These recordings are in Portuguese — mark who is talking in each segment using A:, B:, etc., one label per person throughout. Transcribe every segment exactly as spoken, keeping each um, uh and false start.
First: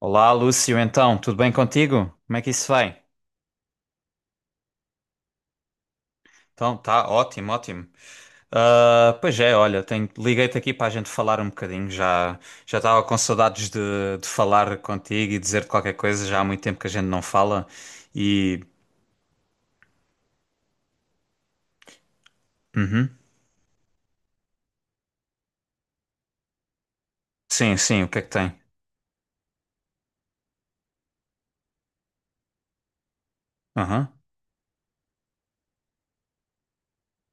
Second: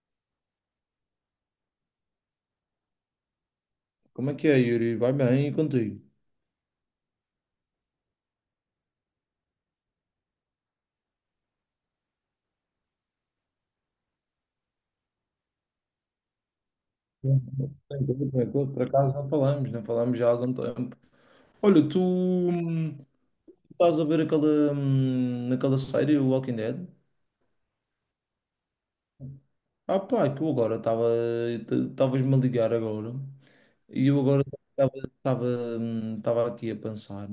A: Olá, Lúcio, então, tudo bem contigo? Como é que isso vai?
B: Como é que é, Yuri? Vai bem e contigo?
A: Então, tá ótimo, ótimo. Ah, pois é, olha, tenho- liguei-te aqui para a gente falar um bocadinho. Já já estava com saudades de, de falar contigo e dizer-te qualquer coisa. Já há muito tempo que a gente não
B: Bem,
A: fala.
B: bem,
A: E.
B: tranquilo. Por acaso não falamos, não falamos já há algum tempo. Olha, tu hum,
A: Uhum.
B: estás a ver aquela, hum, aquela série, o Walking Dead?
A: Sim, sim, o que é que tem?
B: Ah pá, que eu agora estava, estavas-me a ligar agora, e
A: Aham.
B: eu agora estava estava, hum, estava aqui a pensar,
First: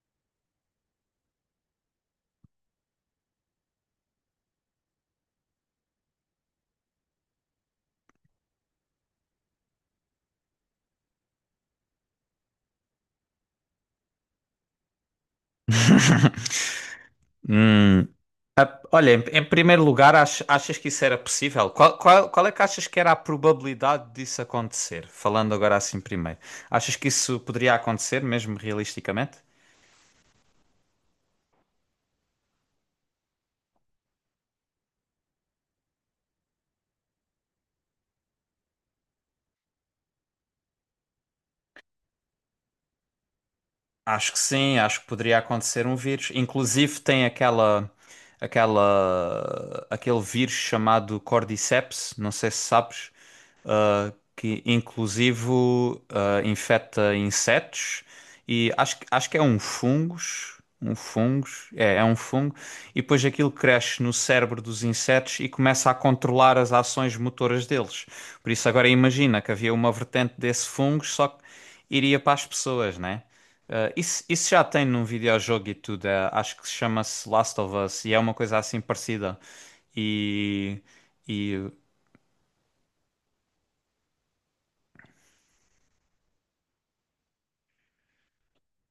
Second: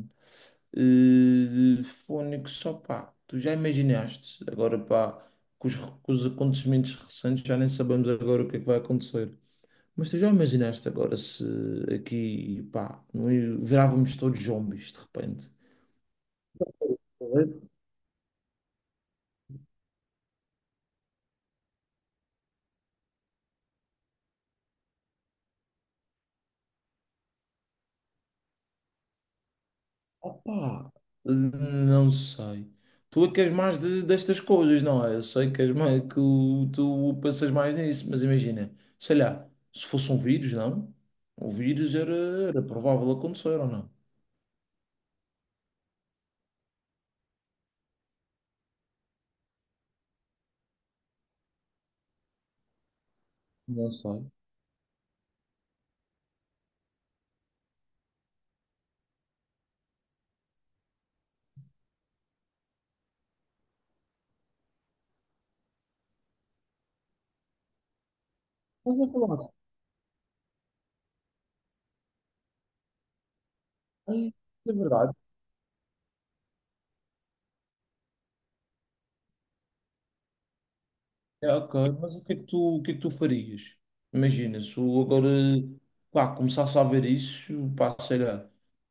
B: eh, Fónix, só pá, tu já imaginaste, agora pá, com os, com os acontecimentos recentes já nem sabemos agora o que é que vai acontecer. Mas tu já imaginaste agora se aqui, pá, não é, virávamos todos zombies de repente? Correto?
A: Hum. Olha, em, em primeiro lugar, ach- achas que isso era possível? Qual, qual, qual é que achas que era a probabilidade disso acontecer? Falando agora assim primeiro. Achas que isso poderia acontecer, mesmo realisticamente?
B: Opa, não sei. Tu é que és mais de, destas coisas, não é? Eu sei que és mais, que o, tu pensas mais nisso, mas imagina, sei lá, se fosse um vírus, não? O vírus era, era provável acontecer ou não?
A: Acho que sim, acho que poderia acontecer um vírus. Inclusive tem aquela, aquela, aquele vírus chamado Cordyceps, não sei se sabes.
B: Não
A: ah,
B: sei.
A: que inclusive ah, infecta insetos e acho, que- acho que é um fungos, um fungos, é, é um fungo, e depois aquilo cresce no cérebro dos insetos e começa a controlar as ações motoras deles. Por isso agora
B: Mas eu
A: imagina
B: falasse,
A: que havia uma vertente desse fungos, só que iria para as pessoas, né? Ah, isso,
B: é
A: isso já tem num
B: verdade.
A: videojogo e tudo, é, acho que se chama-se Last of Us e é uma coisa assim parecida. E,
B: É,
A: e
B: ok, mas o que é que tu, o que é que tu farias? Imagina, se eu agora, pá, começasse a ver isso, pá, sei lá.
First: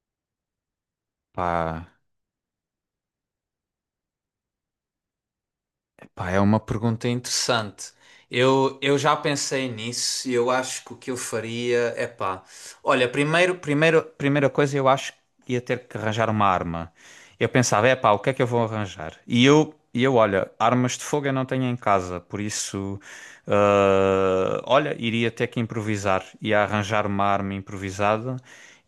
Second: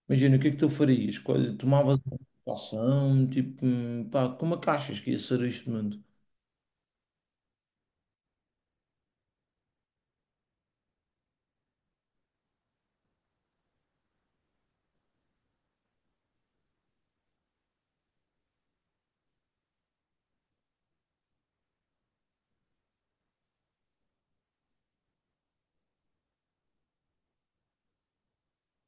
B: Imagina, o que é que tu farias? Qual,
A: pá.
B: tomavas uma ação, tipo, hum, pá, como é que achas que ia ser este mundo?
A: Pá, é uma pergunta interessante. Eu, eu já pensei nisso e eu acho que o que eu faria é pá. Olha, primeiro, primeiro, primeira coisa, eu acho que ia ter que arranjar uma arma. Eu pensava, é pá, o que é que eu vou arranjar? E eu, e eu olha, armas de fogo eu não tenho em casa, por isso, ah, olha, iria ter que improvisar. Ia arranjar uma arma improvisada.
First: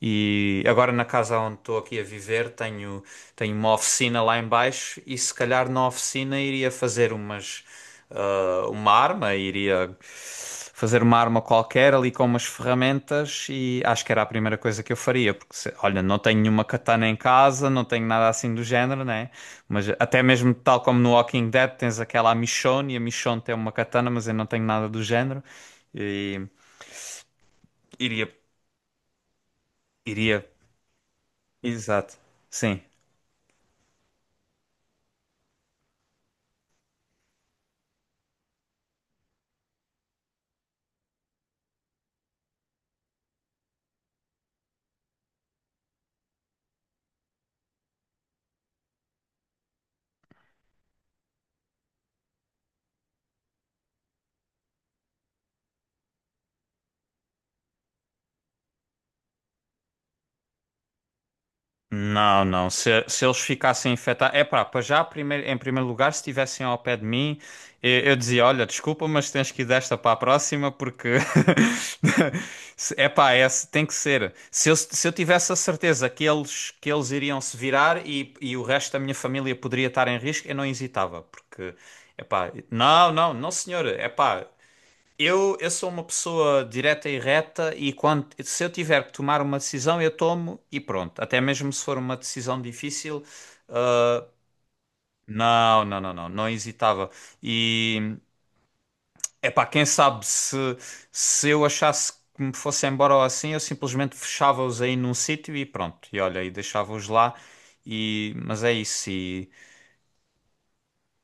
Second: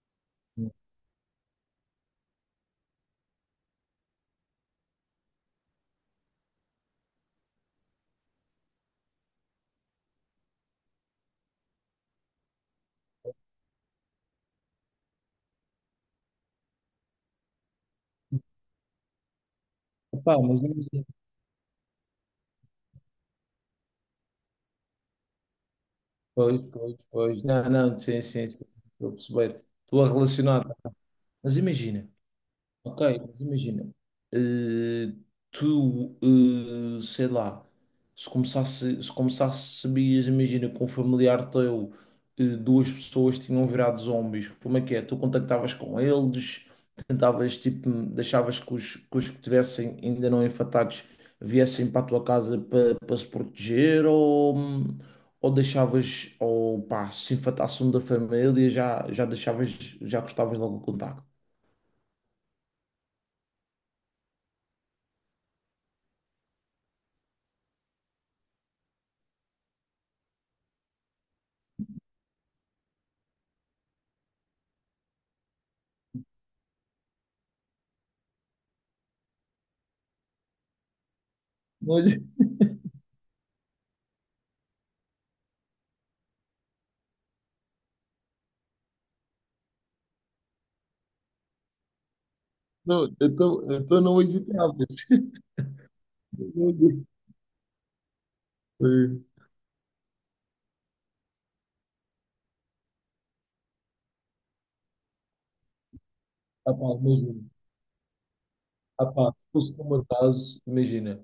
A: E agora na casa onde estou aqui a viver tenho, tenho uma oficina lá em baixo e se calhar na oficina iria fazer umas, ah, uma arma, iria fazer uma arma qualquer ali com umas ferramentas e acho que era a primeira coisa que eu faria, porque se- olha, não tenho nenhuma katana em casa, não tenho nada assim do género, né? Mas até
B: Pá,
A: mesmo
B: mas
A: tal como
B: imagina,
A: no Walking Dead tens aquela a Michonne e a Michonne tem uma katana, mas eu não tenho nada do género e
B: pois, pois, pois, não, não, sim,
A: iria
B: sim, sim, estou a perceber, estou a
A: iria
B: relacionar. Mas imagina,
A: exato. Sim.
B: ok, mas imagina, eh, tu, eh, sei lá, se começasse, se começasse, sabias, imagina, com um familiar teu, eh, duas pessoas tinham virado zombies, como é que é? Tu contactavas com eles, tentavas, tipo, deixavas que os que, os que tivessem ainda não infectados viessem para a tua casa para, para se proteger, ou, ou deixavas, ou pá, se infectasse um da família, já, já deixavas, já cortavas logo o contacto.
A: Não, não. Se, se eles ficassem infectados. É pá, para já, primeiro, em primeiro lugar, se estivessem ao pé de mim, eu, eu dizia: Olha, desculpa, mas tens que ir desta para a próxima, porque. Se- É pá, é, se- tem que ser. Se eu, se eu tivesse a certeza que eles, que eles iriam se virar e, e o resto da minha família poderia estar em risco, eu não hesitava, porque.
B: Pois.
A: É pá, não, não, não, senhor. É pá. Eu, eu sou uma pessoa direta e reta e quando, se eu tiver que tomar uma decisão, eu tomo e pronto. Até mesmo se for uma decisão
B: Não,
A: difícil,
B: então, então não hesitavas.
A: não, não, não, não, não
B: Não hesi-
A: hesitava. E
B: Eh,
A: é para quem sabe se, se eu achasse que me fosse embora ou assim, eu simplesmente fechava-os aí num sítio e pronto. E olha, e
B: ah, pá,
A: deixava-os lá.
B: imagina.
A: E, mas é
B: Ah,
A: isso.
B: pá, se
A: E...
B: fosse no meu caso, imagina.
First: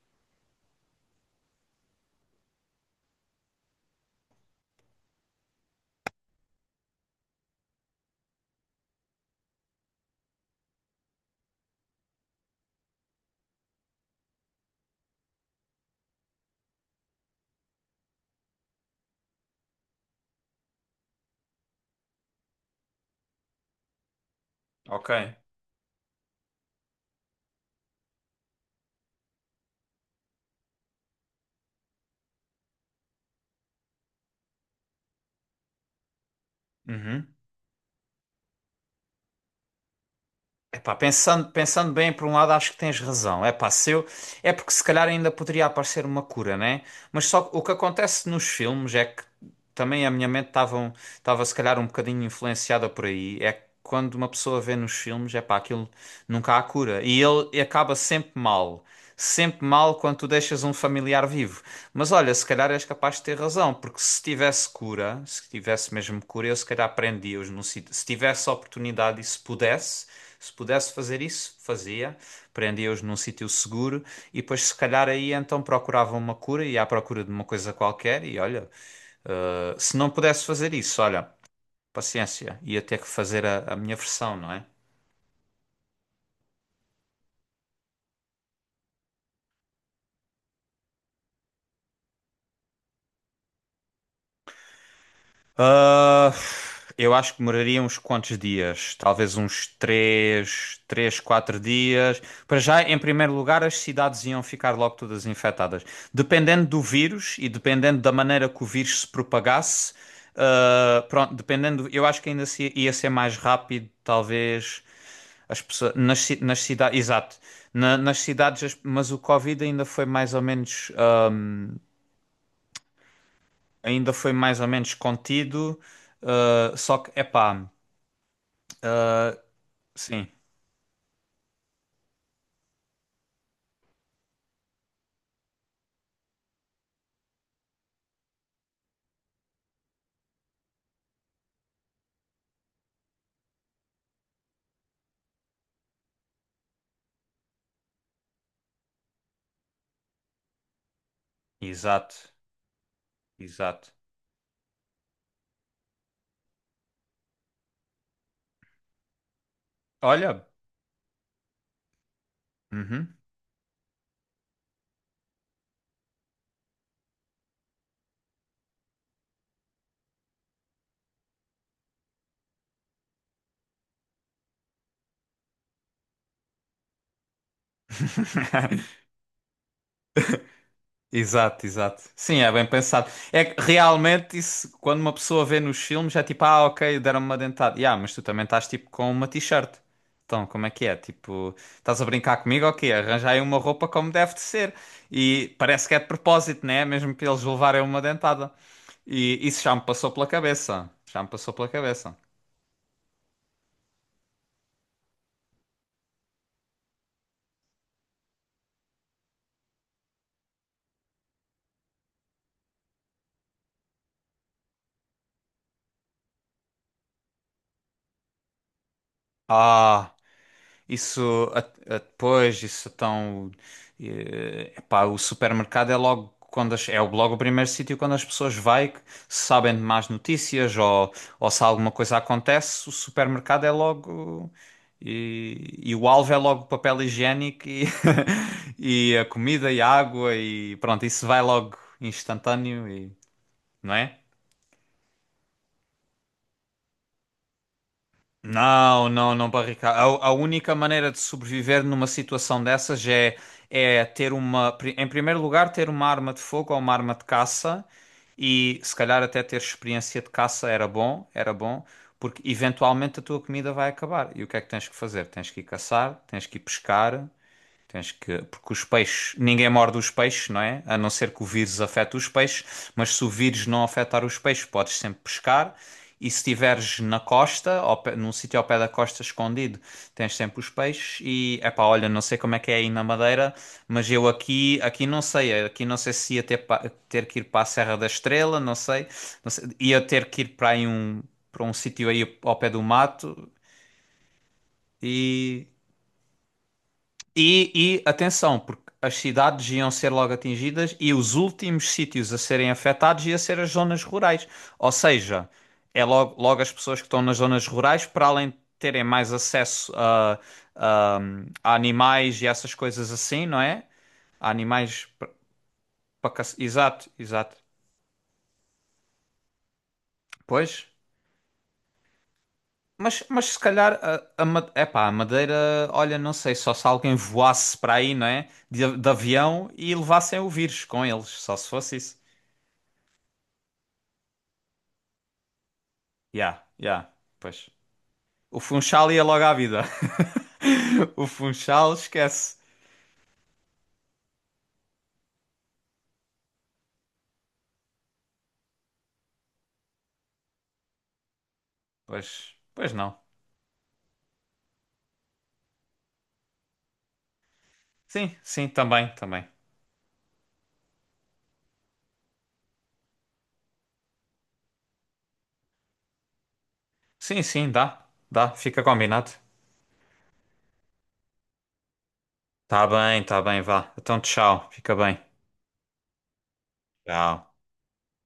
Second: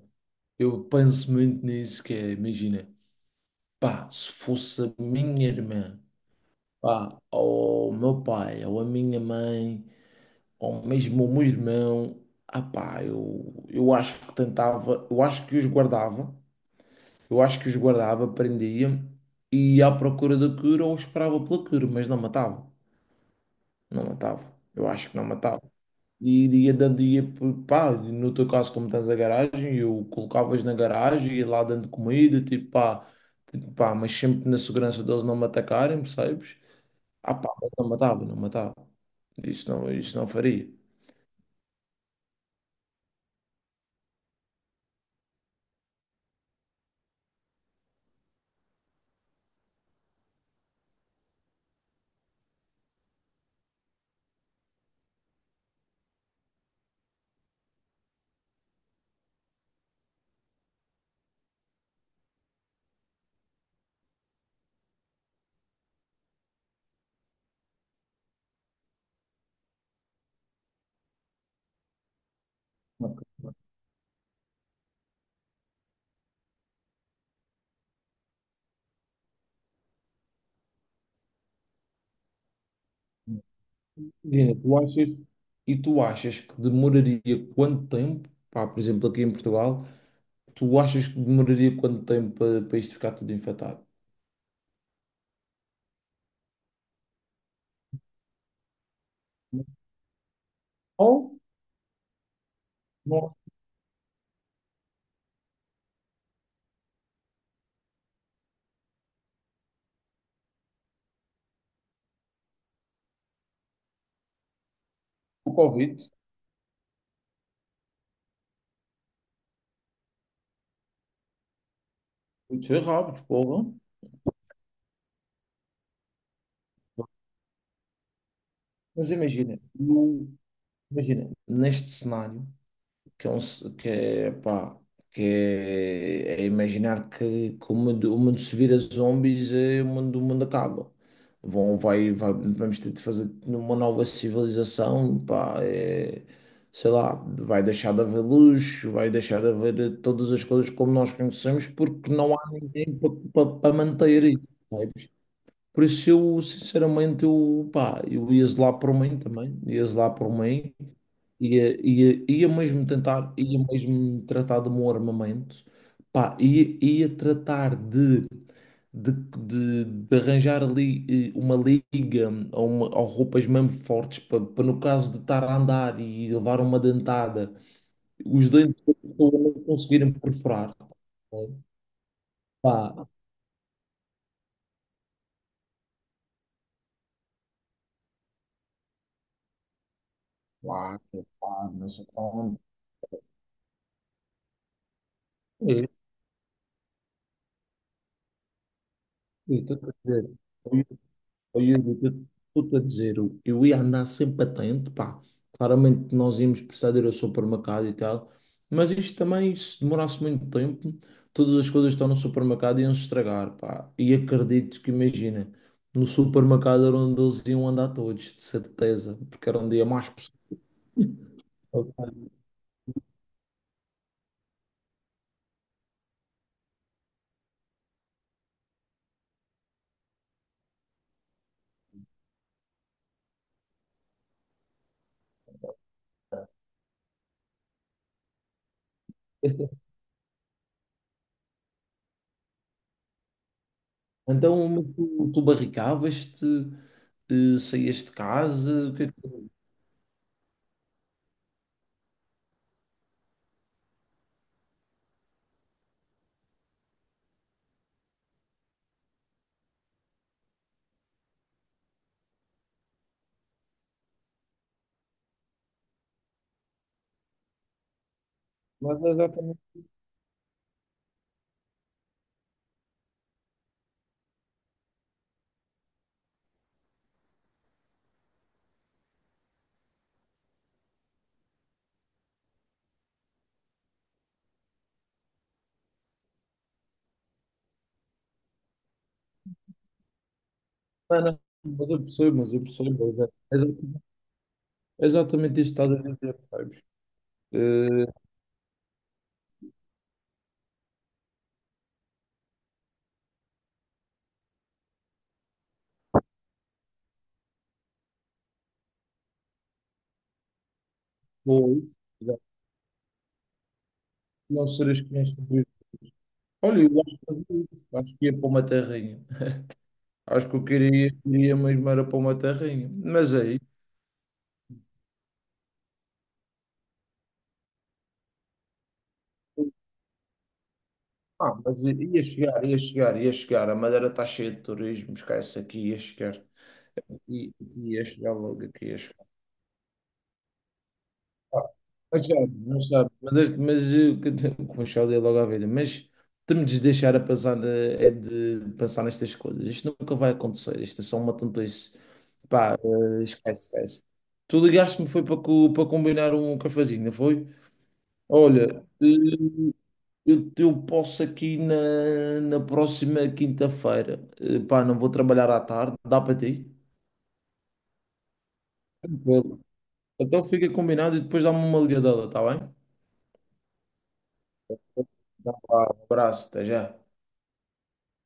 B: Eu penso muito nisso, que é, imagina. Pá, se fosse a minha irmã, pá, ou o meu pai, ou a minha mãe, ou mesmo o meu irmão, ah, pá, eu, eu acho que tentava, eu acho que os guardava, eu acho que os guardava, prendia, e à procura da cura ou esperava pela cura, mas não matava. Não matava. Eu
A: Ok.
B: acho que não matava. E iria dando, ia, pá, no teu caso, como tens a garagem, eu colocavas na garagem e lá dando comida, tipo, pá, tipo, pá, mas sempre na segurança deles não me atacarem, percebes?
A: Uhum.
B: Ah, pá, mas não matava, não matava. Isso não, isso não faria.
A: Epá, pensando, pensando bem, por um lado, acho que tens razão. Epá, se eu, é porque se calhar ainda poderia aparecer uma cura, né? Mas só que o que acontece nos filmes é que também a minha mente estava um, estava se calhar um bocadinho influenciada por aí. É que quando uma pessoa vê nos filmes, epá, aquilo nunca há cura. E ele e acaba sempre mal. Sempre mal quando tu deixas um familiar vivo. Mas olha, se calhar és capaz de ter razão, porque se tivesse cura, se tivesse mesmo cura, eu se calhar prendia-os num sítio. Se tivesse oportunidade e se pudesse. Se pudesse fazer isso, fazia, prendia-os num
B: Ok.
A: sítio seguro e depois, se calhar, aí então procuravam uma cura e à procura de uma coisa qualquer. E olha, eh, se não pudesse fazer isso, olha, paciência, ia ter que fazer a, a minha versão, não
B: Dina,
A: é?
B: tu achas, e tu achas que demoraria quanto tempo, pá, por exemplo, aqui em Portugal, tu achas que demoraria quanto tempo para, para isto ficar tudo infectado?
A: Ah, eu acho que demoraria uns quantos dias? Talvez uns três,
B: Ou
A: três, quatro dias. Para já, em
B: não
A: primeiro
B: há
A: lugar, as cidades iam ficar logo todas infectadas. Dependendo do vírus e dependendo da maneira que o vírus se propagasse, ah, pronto, dependendo, eu acho que ainda se- ia ser mais rápido, talvez.
B: o
A: As pessoas,
B: Covid?
A: nas, ci- nas cidades, exato. Na- nas cidades, as- mas o Covid ainda foi mais ou menos. ah,
B: Muito errado, porra.
A: ainda foi mais ou menos contido, ah, só que, epá,
B: Mas
A: ah,
B: imagina,
A: sim,
B: não, imagina, neste cenário, que é, um ce-, que é, pá, que é, é imaginar que, que o mundo, o mundo se vira zombies, é, o mundo, o mundo acaba. Vão, vai, vai-, vamos ter de fazer uma nova civilização, pá, é, sei lá, vai deixar de haver luz, vai deixar de haver todas as coisas como nós conhecemos, porque
A: exato,
B: não há ninguém para
A: exato.
B: manter isso. Por isso eu, sinceramente, eu, pá, eu ia zelar por mim também, ia zelar por
A: Olha,
B: mim, ia, ia, ia mesmo
A: uhum.
B: tentar, ia mesmo tratar de um armamento, pá, ia, ia tratar de, de, de, de arranjar ali eh, uma liga ou, uma, ou roupas mesmo fortes para, no caso de estar a andar e levar uma dentada, os dentes da pessoa não conseguirem perfurar.
A: Exato, exato. Sim, é bem
B: Pá,
A: pensado. É que realmente isso, quando uma pessoa vê nos filmes, é tipo, ah, ok, deram-me uma dentada. Yeah, mas tu também estás tipo com uma t-shirt. Então, como é que é?
B: claro,
A: Tipo,
B: claro, mas
A: estás a brincar
B: então,
A: comigo? Ok, arranja aí uma roupa como deve de ser. E parece que é de propósito, né? Mesmo para eles levarem uma dentada. E
B: eu
A: isso já me
B: estou-te a
A: passou pela
B: dizer,
A: cabeça. Já me passou
B: ó
A: pela
B: Yuri,
A: cabeça.
B: eu estou-te a dizer, eu eu ia andar sempre atento, pá. Claramente nós íamos precisar de ir ao supermercado e tal, mas isto também, se demorasse muito tempo, todas as coisas que estão no supermercado iam se estragar, pá. E acredito que, imagina, no supermercado era onde eles iam andar todos, de certeza, porque era onde ia mais
A: Ah.
B: pessoas.
A: Isso a- a- depois, isso então, eh, epá, o supermercado é logo quando as- é logo o primeiro sítio quando as pessoas vai que sabem de más notícias ou, ou se alguma coisa acontece, o supermercado é logo e, e o alvo é logo papel higiênico e, e a comida e a água e pronto, isso vai logo instantâneo e, não é?
B: Então, mas tu, tu barricavas-te, eh, saías de casa, o que é
A: Não, não, não, barricada. A, a única maneira de sobreviver numa situação dessas é, é ter uma, pri- em primeiro lugar, ter uma arma de fogo ou uma arma de caça e se calhar até ter experiência de caça era bom, era bom, porque eventualmente a tua comida vai acabar. E o que é que tens que fazer? Tens que ir caçar, tens que ir pescar. Tens que. Porque os peixes. Ninguém
B: que...
A: morde os peixes, não é? A não ser que o vírus afete os peixes. Mas se o vírus não afetar os peixes, podes sempre pescar. E se estiveres na costa, ao pé- num sítio ao pé da costa escondido, tens sempre os peixes. E, epá, olha, não sei como é que é aí na Madeira, mas eu aqui, aqui não sei. Aqui não sei se ia ter, pa- ter que ir para a Serra da Estrela, não sei. Não sei. Ia ter que ir para aí um,
B: Não, não,
A: para um
B: mas eu
A: sítio aí
B: percebo, mas
A: ao
B: eu
A: pé do
B: percebo. mas
A: mato.
B: é exatamente, exatamente
A: E
B: isto que estás a dizer, sabes?
A: e, e
B: Eh,
A: atenção, porque as cidades iam ser logo atingidas e os últimos sítios a serem afetados ia ser as zonas rurais. Ou seja, é logo, logo as pessoas que estão nas zonas rurais, para além de terem mais acesso a, a- a
B: ou isso, já,
A: animais e essas coisas assim, não é? A
B: não seres
A: animais
B: que nem
A: para
B: sobrevives. Olha, eu
A: exato,
B: acho que
A: exato.
B: fazia isso, acho que ia para uma terrinha. Acho que eu
A: Pois.
B: queria, queria mesmo era para uma terrinha.
A: Mas,
B: Mas
A: mas
B: é
A: se
B: isso.
A: calhar a, a, Ma- epá, a Madeira, olha, não sei, só se alguém voasse para aí, não é? De, de avião e levassem o vírus com eles,
B: Ah,
A: só se
B: mas ia
A: fosse isso.
B: ia chegar, ia chegar, ia chegar. A Madeira está cheia de turismo, esquece aqui, ia chegar.
A: Ya, ya,
B: E
A: pois.
B: ia chegar
A: O
B: logo aqui,
A: Funchal ia logo à vida. O
B: ah,
A: Funchal
B: não sabe,
A: esquece.
B: não sabe. Mas, este-, mas eh, que te-, com o Charlie é logo à vida. Mas temos de deixar a pensar, eh, é de pensar nestas coisas. Isto nunca vai acontecer. Isto é só uma tontice.
A: Pois,
B: Pá,
A: pois não.
B: eh, esquece, esquece. Tu ligaste-me foi para, co-, para combinar um cafezinho, não foi?
A: Sim, sim,
B: Olha,
A: também, também.
B: eh, eu, eu posso aqui na, na próxima quinta-feira. Eh, pá, não vou trabalhar à tarde. Dá para ti?
A: Sim, sim, dá, dá, fica combinado.
B: Tranquilo. Então fica combinado e depois dá-me uma ligadela, tá bem?
A: Tá bem, tá bem, vá. Então tchau, fica bem.
B: Então, um abraço, até já.
A: Tchau.